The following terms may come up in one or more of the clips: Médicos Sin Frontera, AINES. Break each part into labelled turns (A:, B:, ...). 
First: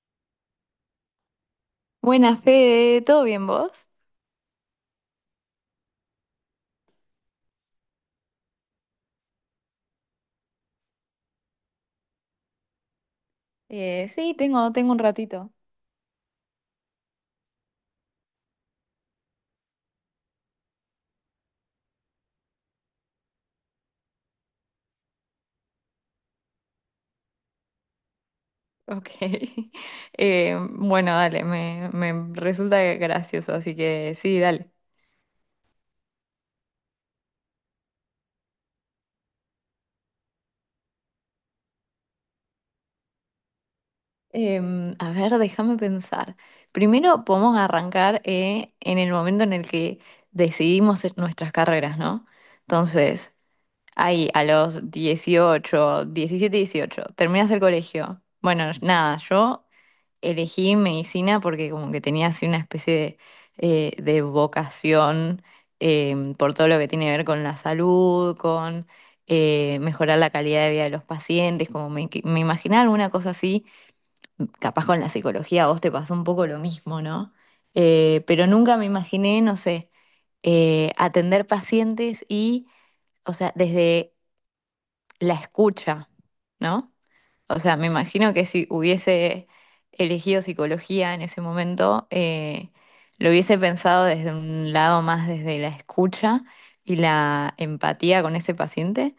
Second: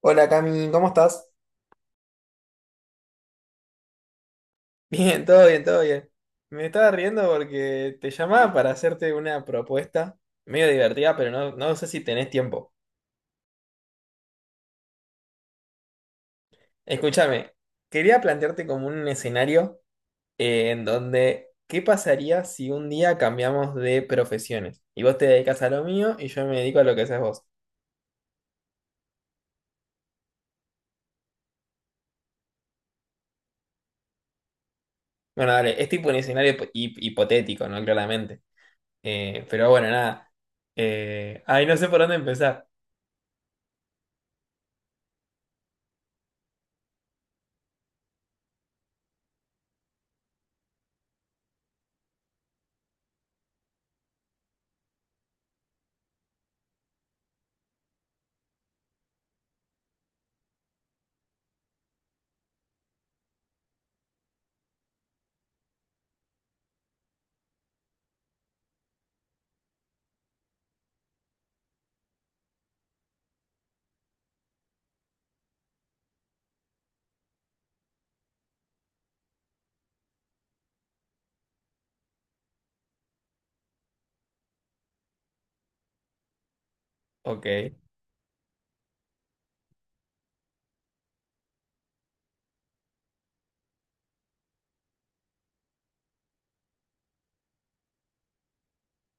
A: Hola Cami, ¿cómo estás?
B: Buenas, Fede, ¿todo bien vos?
A: Bien, todo bien, todo bien. Me estaba riendo porque te llamaba para hacerte una propuesta medio divertida, pero no, no sé si tenés tiempo.
B: Sí, tengo un ratito.
A: Escúchame, quería plantearte como un escenario en donde, ¿qué pasaría si un día cambiamos de profesiones? Y vos te dedicas a lo mío y yo me dedico a lo que haces vos.
B: Ok. Bueno, dale, me resulta gracioso, así que sí, dale.
A: Bueno, dale, es tipo un escenario hipotético, ¿no? Claramente. Pero bueno, nada. Ay, no sé por dónde empezar.
B: A ver, déjame pensar. Primero podemos arrancar en el momento en el que decidimos nuestras carreras, ¿no? Entonces, ahí a los 18, 17, 18, terminas el colegio. Bueno, nada, yo elegí medicina porque como que tenía así una especie de vocación por todo lo que tiene que ver con la salud, con mejorar la calidad de vida de los pacientes, como me imaginaba alguna cosa así, capaz con la psicología a vos te pasó un poco lo mismo, ¿no? Pero nunca me imaginé, no sé, atender pacientes y, o sea, desde la escucha, ¿no?
A: Ok.
B: O sea, me imagino que si hubiese elegido psicología en ese momento, lo hubiese pensado desde un lado más desde la escucha y la empatía con ese paciente,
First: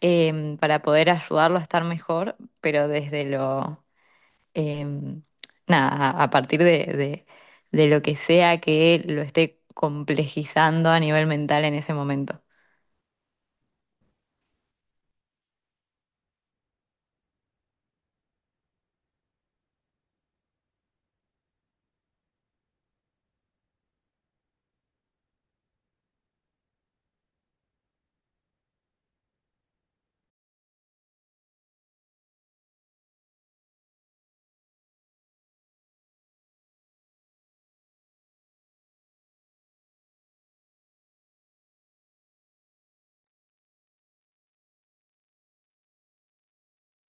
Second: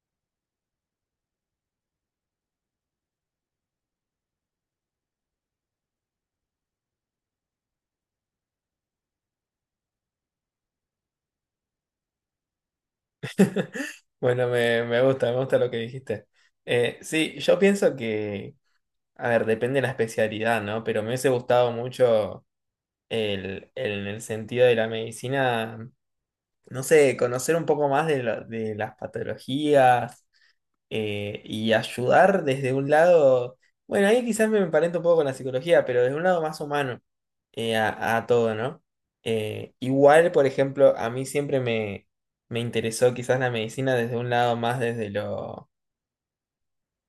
B: para poder ayudarlo a estar mejor, pero desde lo, em, nada, a de lo que sea que lo esté complejizando a nivel mental en ese momento.
A: Bueno, me gusta lo que dijiste. Sí, yo pienso que, a ver, depende de la especialidad, ¿no? Pero me hubiese gustado mucho el sentido de la medicina, no sé, conocer un poco más de, de las patologías, y ayudar desde un lado, bueno, ahí quizás me emparento un poco con la psicología, pero desde un lado más humano a todo, ¿no? Igual, por ejemplo, a mí siempre me interesó quizás la medicina desde un lado más desde lo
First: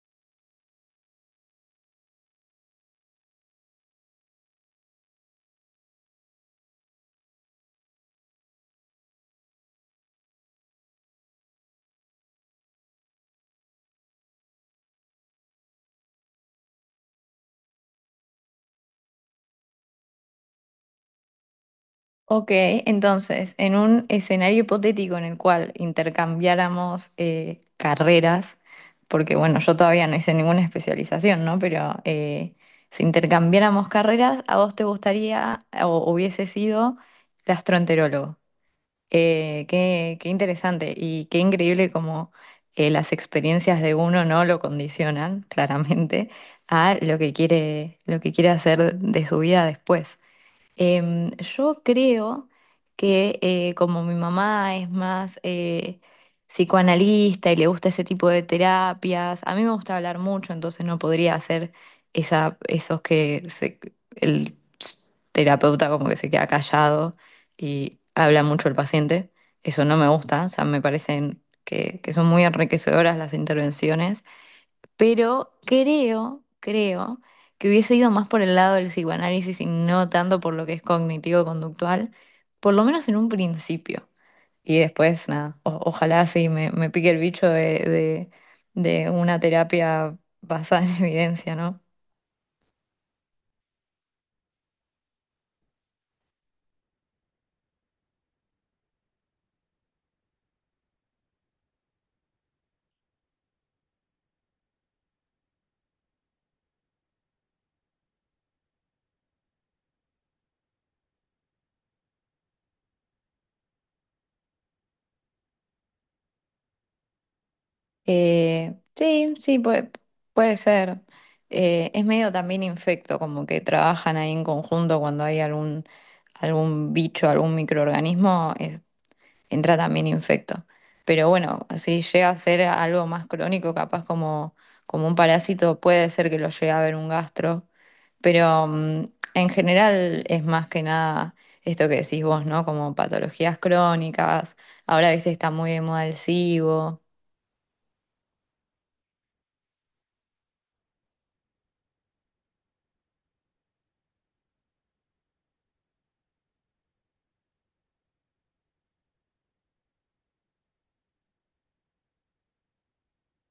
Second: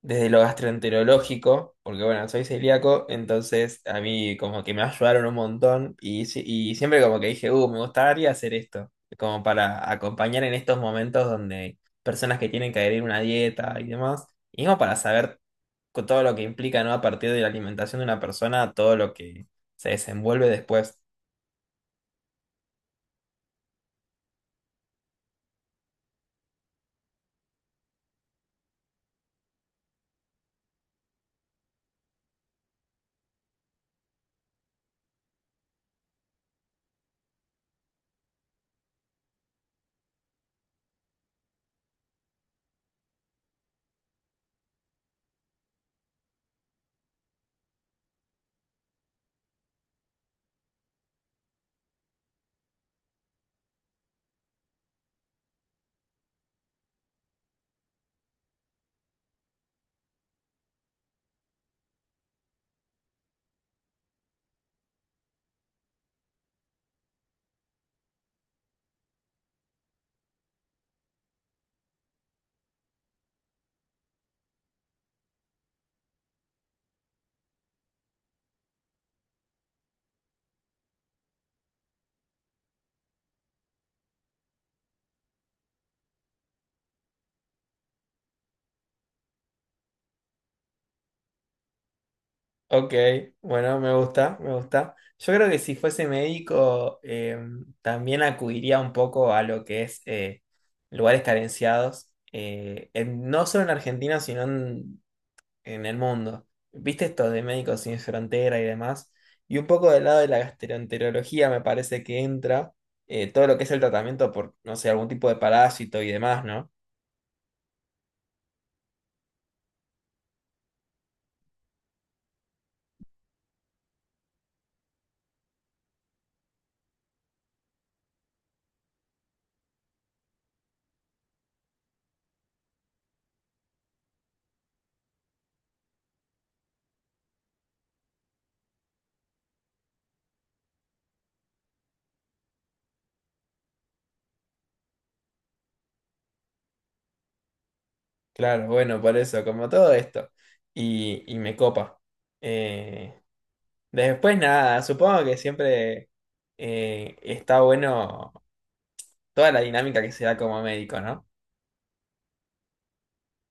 A: desde lo gastroenterológico, porque bueno, soy celíaco, entonces a mí como que me ayudaron un montón y, y siempre como que dije, me gustaría hacer esto, como para acompañar en estos momentos donde personas que tienen que adherir una dieta y demás, y como para saber con todo lo que implica, ¿no? A partir de la alimentación de una persona, todo lo que se desenvuelve después.
B: Ok, entonces, en un escenario hipotético en el cual intercambiáramos carreras, porque bueno, yo todavía no hice ninguna especialización, ¿no? Pero si intercambiáramos carreras, ¿a vos te gustaría o hubiese sido gastroenterólogo? Qué interesante y qué increíble como las experiencias de uno no lo condicionan claramente a lo que quiere hacer de su vida después. Yo creo que como mi mamá es más psicoanalista y le gusta ese tipo de terapias, a mí me gusta hablar mucho, entonces no podría hacer esos el terapeuta como que se queda callado y habla mucho el paciente. Eso no me gusta, o sea, me parecen que son muy enriquecedoras las intervenciones. Pero creo que hubiese ido más por el lado del psicoanálisis y no tanto por lo que es cognitivo-conductual, por lo menos en un principio. Y después, nada, ojalá sí me pique el bicho de una terapia basada en evidencia, ¿no?
A: Ok, bueno, me gusta, me gusta. Yo creo que si fuese médico, también acudiría un poco a lo que es lugares carenciados, no solo en Argentina, sino en el mundo. ¿Viste esto de Médicos Sin Frontera y demás? Y un poco del lado de la gastroenterología me parece que entra todo lo que es el tratamiento por, no sé, algún tipo de parásito y demás, ¿no?
B: Eh, sí, sí, puede, puede ser. Es medio también infecto, como que trabajan ahí en conjunto cuando hay algún bicho, algún microorganismo, entra también infecto. Pero bueno, si llega a ser algo más crónico, como un parásito, puede ser que lo llegue a ver un gastro, pero en general es más que nada esto que decís vos, ¿no? Como patologías crónicas, ahora viste está muy de moda el SIBO.
A: Claro, bueno, por eso, como todo esto. Y me copa. Eh, Después nada, supongo que siempre está bueno toda la dinámica que se da como médico, ¿no?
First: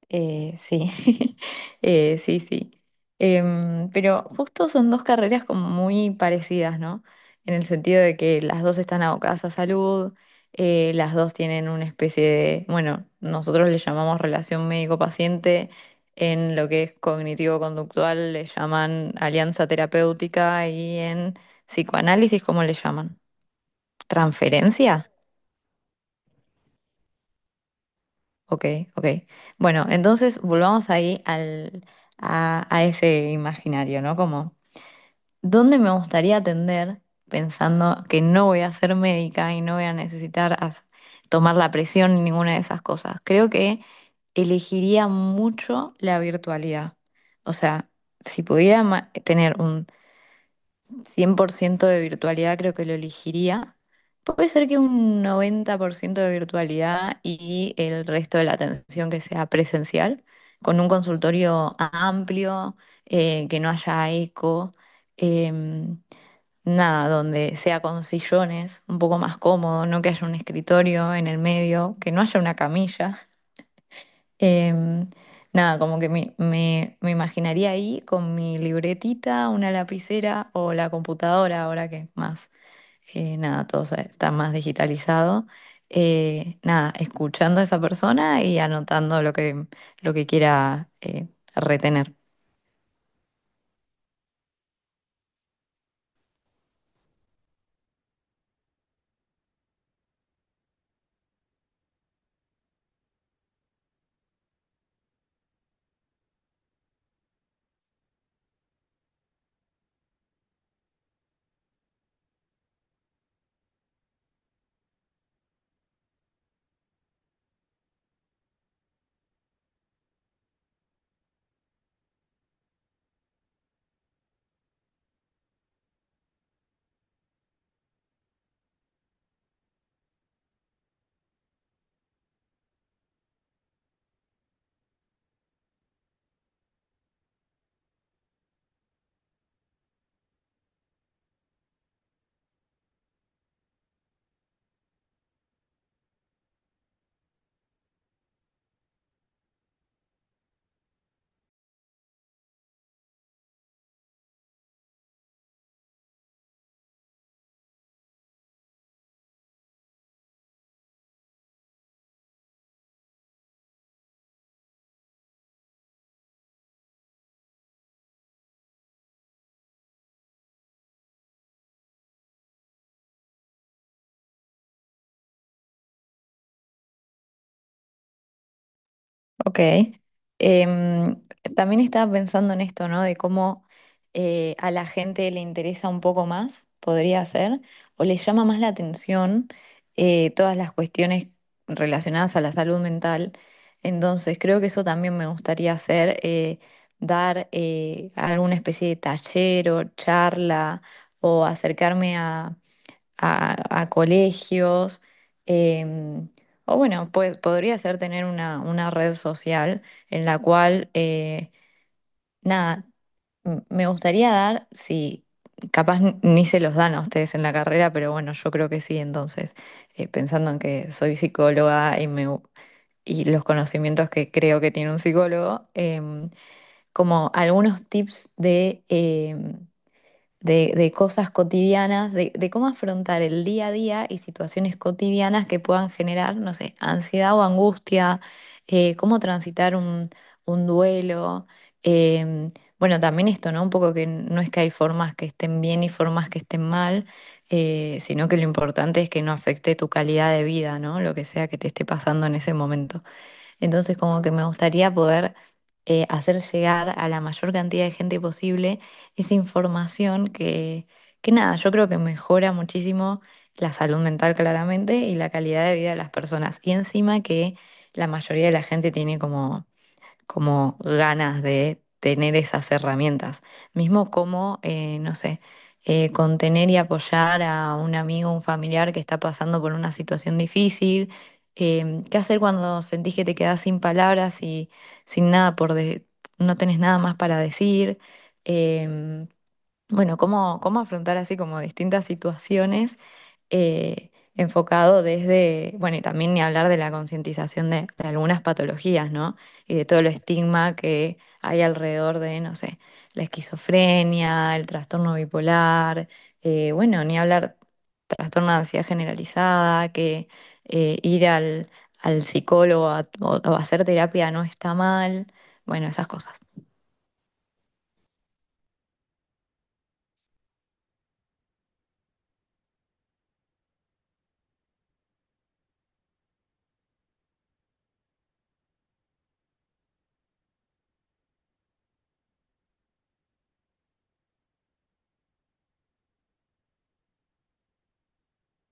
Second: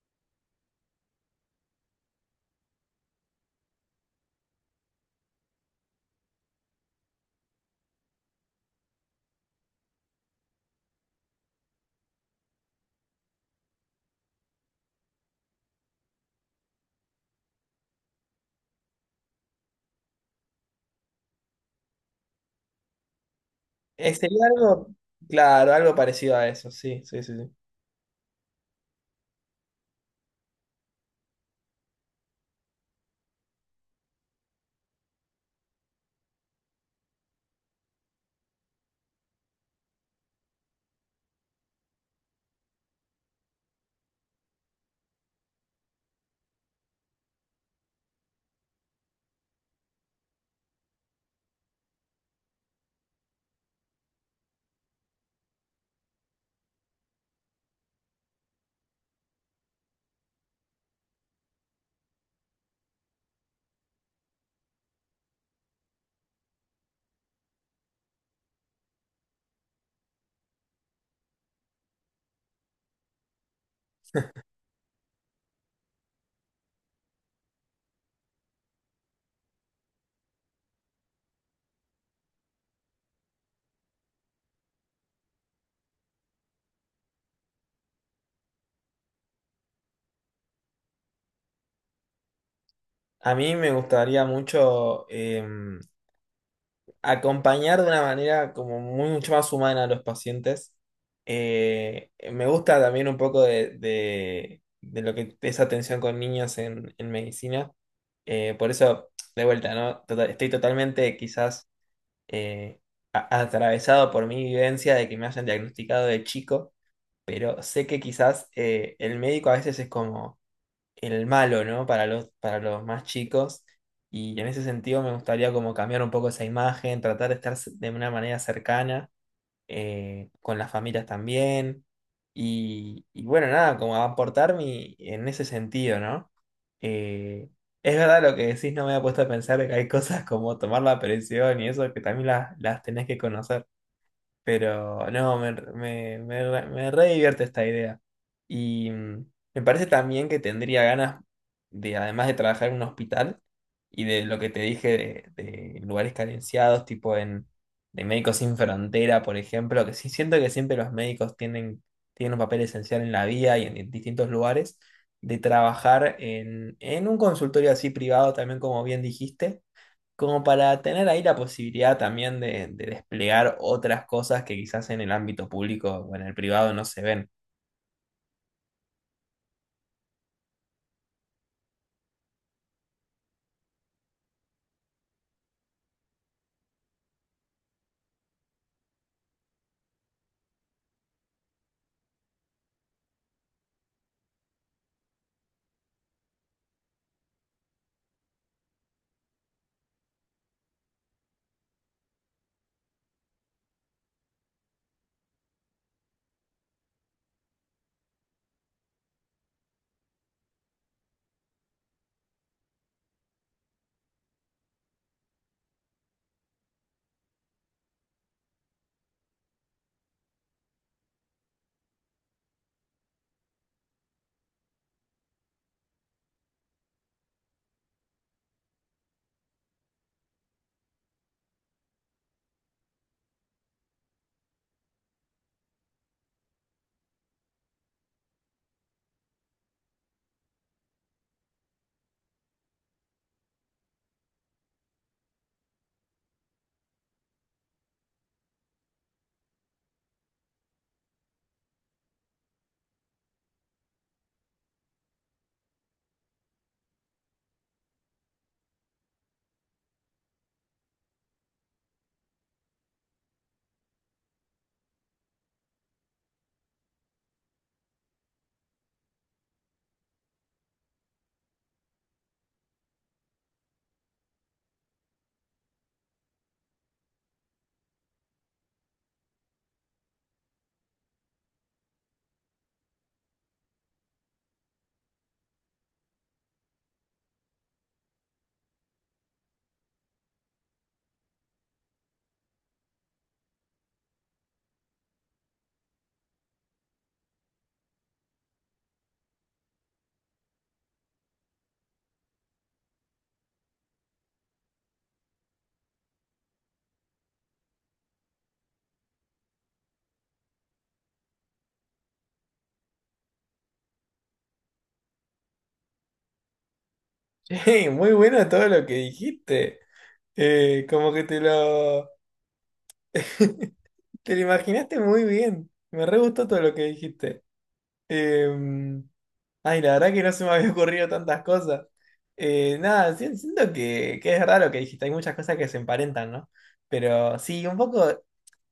B: Eh, sí, sí. Pero justo son dos carreras como muy parecidas, ¿no? En el sentido de que las dos están abocadas a salud, las dos tienen una especie de, bueno, nosotros le llamamos relación médico-paciente, en lo que es cognitivo-conductual le llaman alianza terapéutica y en psicoanálisis, ¿cómo le llaman?
A: Sería algo,
B: ¿Transferencia?
A: claro, algo parecido a eso, sí, sí, sí, sí.
B: Ok, ok. Bueno, entonces volvamos ahí a ese imaginario, ¿no? Como, ¿dónde me gustaría atender pensando que no voy a ser médica y no voy a necesitar tomar la presión ni ninguna de esas cosas? Creo que elegiría mucho la virtualidad. O sea, si pudiera tener un 100% de virtualidad creo que lo elegiría. Puede ser que un 90% de virtualidad y el resto de la atención que sea presencial, con un consultorio amplio, que no haya eco, em, nada, donde sea con sillones, un poco más cómodo, no que haya un escritorio en el medio, que no haya una camilla. Em, Nada, como que me imaginaría ahí con mi libretita, una lapicera o la computadora, ahora que más, nada, todo está más digitalizado. Nada, escuchando a esa persona y anotando lo que quiera retener.
A: A mí me gustaría mucho acompañar de una manera como mucho más humana a los pacientes. Me gusta también un poco de, de lo que es atención con niños en medicina. Por eso, de vuelta, ¿no? Estoy totalmente quizás eh, atravesado por mi vivencia de que me hayan diagnosticado de chico, pero sé que quizás el médico a veces es como el malo, ¿no? Para los más chicos. Y en ese sentido me gustaría como cambiar un poco esa imagen, tratar de estar de una manera cercana con las familias también. Y bueno, nada, como aportar mi, en ese sentido, ¿no? Eh, es verdad lo que decís, no me había puesto a pensar de que hay cosas como tomar la presión y eso que también las tenés que conocer. Pero no, me re divierte esta idea. Y me parece también que tendría ganas de, además de trabajar en un hospital y de lo que te dije de lugares carenciados, tipo en de Médicos Sin Frontera, por ejemplo, que sí siento que siempre los médicos tienen, tienen un papel esencial en la vida y en distintos lugares, de trabajar en un consultorio así privado, también como bien dijiste como para tener ahí la posibilidad también de desplegar otras cosas que quizás en el ámbito público o en el privado no se ven.
B: Ok. Em, También estaba pensando en esto, ¿no? De cómo a la gente le interesa un poco más, podría ser, o le llama más la atención todas las cuestiones relacionadas a la salud mental. Entonces, creo que eso también me gustaría hacer, dar alguna especie de taller o charla o acercarme a, a colegios, em, o bueno, pues podría ser tener una red social en la cual, nada, me gustaría dar, si capaz ni se los dan a ustedes en la carrera, pero bueno, yo creo que sí, entonces, pensando en que soy psicóloga y y los conocimientos que creo que tiene un psicólogo, como algunos tips de de cosas cotidianas, de cómo afrontar el día a día y situaciones cotidianas que puedan generar, no sé, ansiedad o angustia, cómo transitar un duelo. em, bueno, también esto, ¿no? Un poco que no es que hay formas que estén bien y formas que estén mal, sino que lo importante es que no afecte tu calidad de vida, ¿no? Lo que sea que te esté pasando en ese momento. Entonces, como que me gustaría poder hacer llegar a la mayor cantidad de gente posible esa información que nada, yo creo que mejora muchísimo la salud mental claramente y la calidad de vida de las personas. Y encima que la mayoría de la gente tiene como ganas de tener esas herramientas. Mismo como, no sé, contener y apoyar a un amigo, un familiar que está pasando por una situación difícil. ¿Qué hacer cuando sentís que te quedás sin palabras y sin nada por de- no tenés nada más para decir? Em, bueno, cómo afrontar así como distintas situaciones eh, enfocado desde, bueno, y también ni hablar de la concientización de algunas patologías, ¿no? Y de todo el estigma que hay alrededor de, no sé, la esquizofrenia, el trastorno bipolar, bueno, ni hablar trastorno de ansiedad generalizada, que ir al psicólogo o hacer terapia no está mal, bueno, esas cosas.
A: Che, muy bueno todo lo que dijiste. Como que te lo, te lo imaginaste muy bien. Me re gustó todo lo que dijiste. Em, ay, la verdad que no se me había ocurrido tantas cosas. Nada, siento que es raro que dijiste, hay muchas cosas que se emparentan, ¿no? Pero sí, un poco,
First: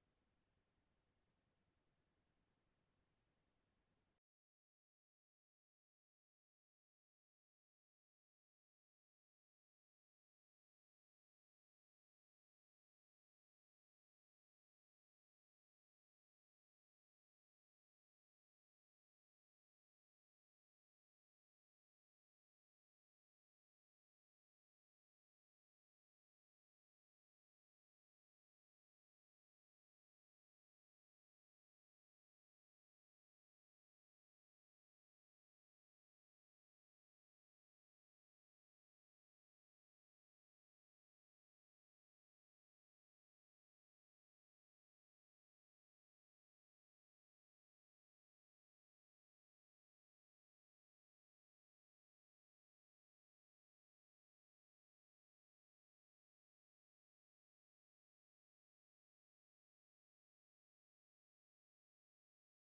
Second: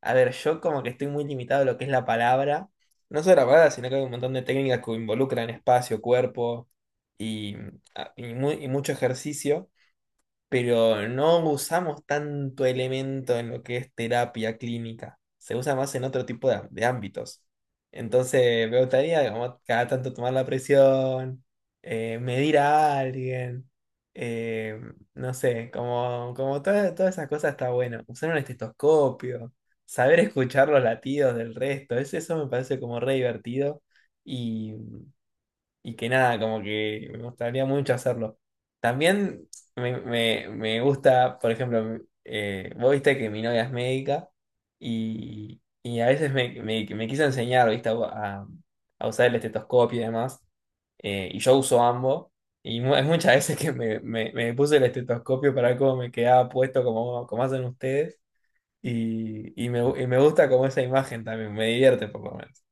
A: a ver, yo como que estoy muy limitado a lo que es la palabra, no solo la palabra, sino que hay un montón de técnicas que involucran espacio, cuerpo y, ah, y y mucho ejercicio pero no usamos tanto elemento en lo que es terapia clínica. Se usa más en otro tipo de ámbitos. Entonces, me gustaría, digamos, cada tanto tomar la presión, medir a alguien, eh, no sé, como, todas esas cosas está bueno. Usar un estetoscopio, saber escuchar los latidos del resto, eso me parece como re divertido y que nada, como que me gustaría mucho hacerlo. También me gusta, por ejemplo, vos viste que mi novia es médica y a veces me quiso enseñar, viste, a usar el estetoscopio y demás, y yo uso ambos, y es muchas veces que me puse el estetoscopio para ver cómo me quedaba puesto, como, como hacen ustedes, y me gusta como esa imagen también, me divierte por lo menos.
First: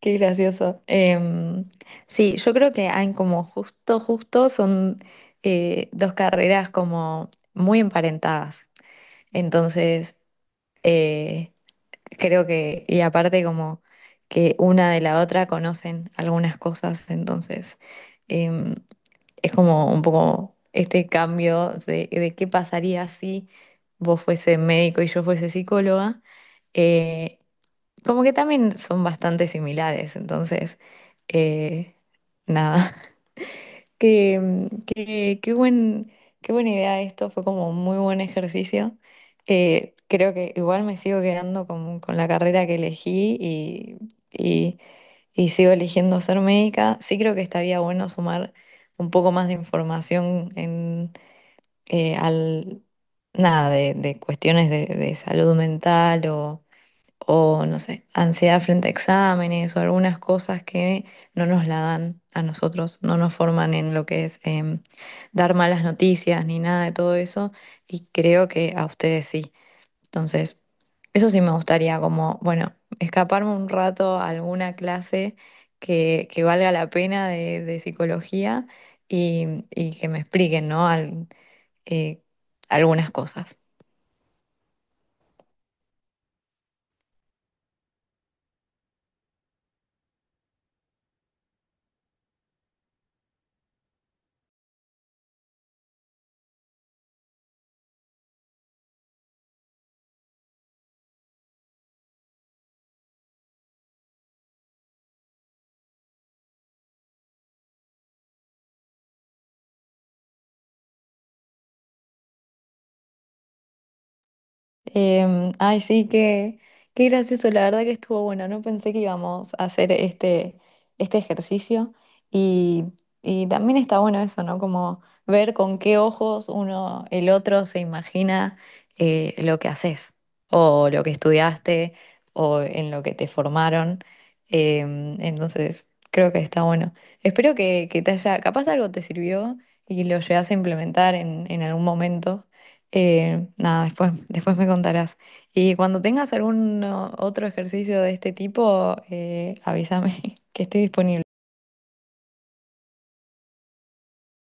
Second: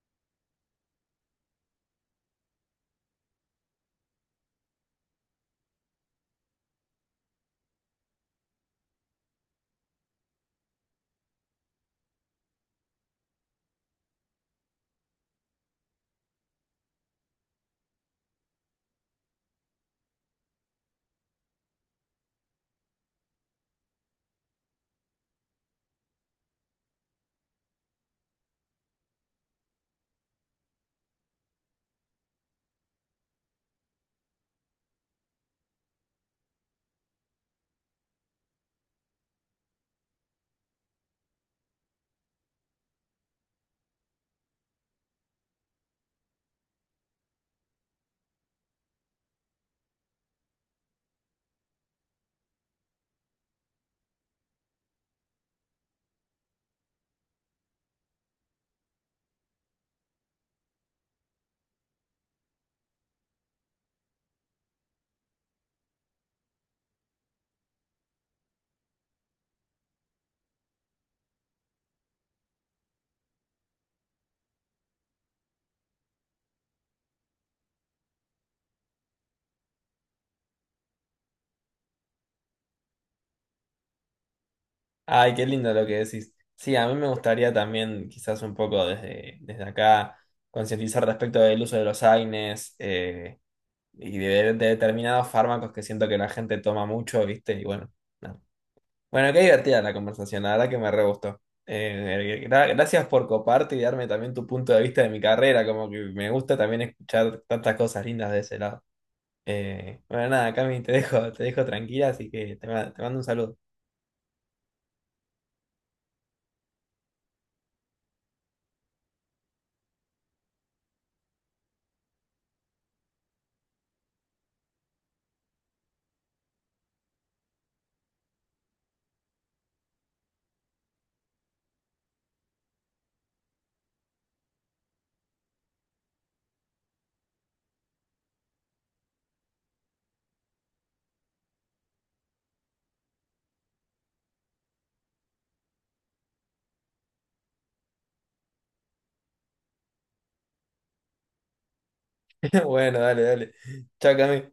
B: Qué gracioso. Sí, yo creo que hay como justo son dos carreras como muy emparentadas. Entonces, eh, creo que, y aparte como que una de la otra conocen algunas cosas, entonces em, es como un poco este cambio de qué pasaría si vos fuese médico y yo fuese psicóloga. Eh, Como que también son bastante similares, entonces, eh, nada, qué qué qué buen, qué buena idea esto, fue como un muy buen ejercicio. Creo que igual me sigo quedando con la carrera que elegí y, y sigo eligiendo ser médica. Sí creo que estaría bueno sumar un poco más de información en, eh, al, nada, de cuestiones de salud mental o no sé, ansiedad frente a exámenes o algunas cosas que no nos la dan a nosotros, no nos forman en lo que es dar malas noticias ni nada de todo eso y creo que a ustedes sí. Entonces, eso sí me gustaría como, bueno, escaparme un rato a alguna clase que valga la pena de psicología y que me expliquen, ¿no? Eh, algunas cosas.
A: Ay, qué lindo lo que decís. Sí, a mí me gustaría también, quizás un poco desde, desde acá, concientizar respecto del uso de los AINES y de determinados fármacos que siento que la gente toma mucho, ¿viste? Y bueno, nada. Bueno, qué divertida la conversación, la verdad que me re gustó. Gracias por coparte y darme también tu punto de vista de mi carrera, como que me gusta también escuchar tantas cosas lindas de ese lado. Bueno, nada, Cami, te dejo tranquila, así que te te mando un saludo.
B: Ay, sí, qué, qué gracioso, la verdad que estuvo bueno, no pensé que íbamos a hacer este ejercicio y, y también está bueno eso, ¿no? Como ver con qué ojos uno, el otro se imagina lo que haces o lo que estudiaste o en lo que te formaron. Entonces, creo que está bueno. Espero que te haya, capaz algo te sirvió y lo llegas a implementar en algún momento. Nada, después me contarás. Y cuando tengas algún otro ejercicio de este tipo, avísame que estoy disponible.
A: Bueno, dale, dale. Chao, Cami.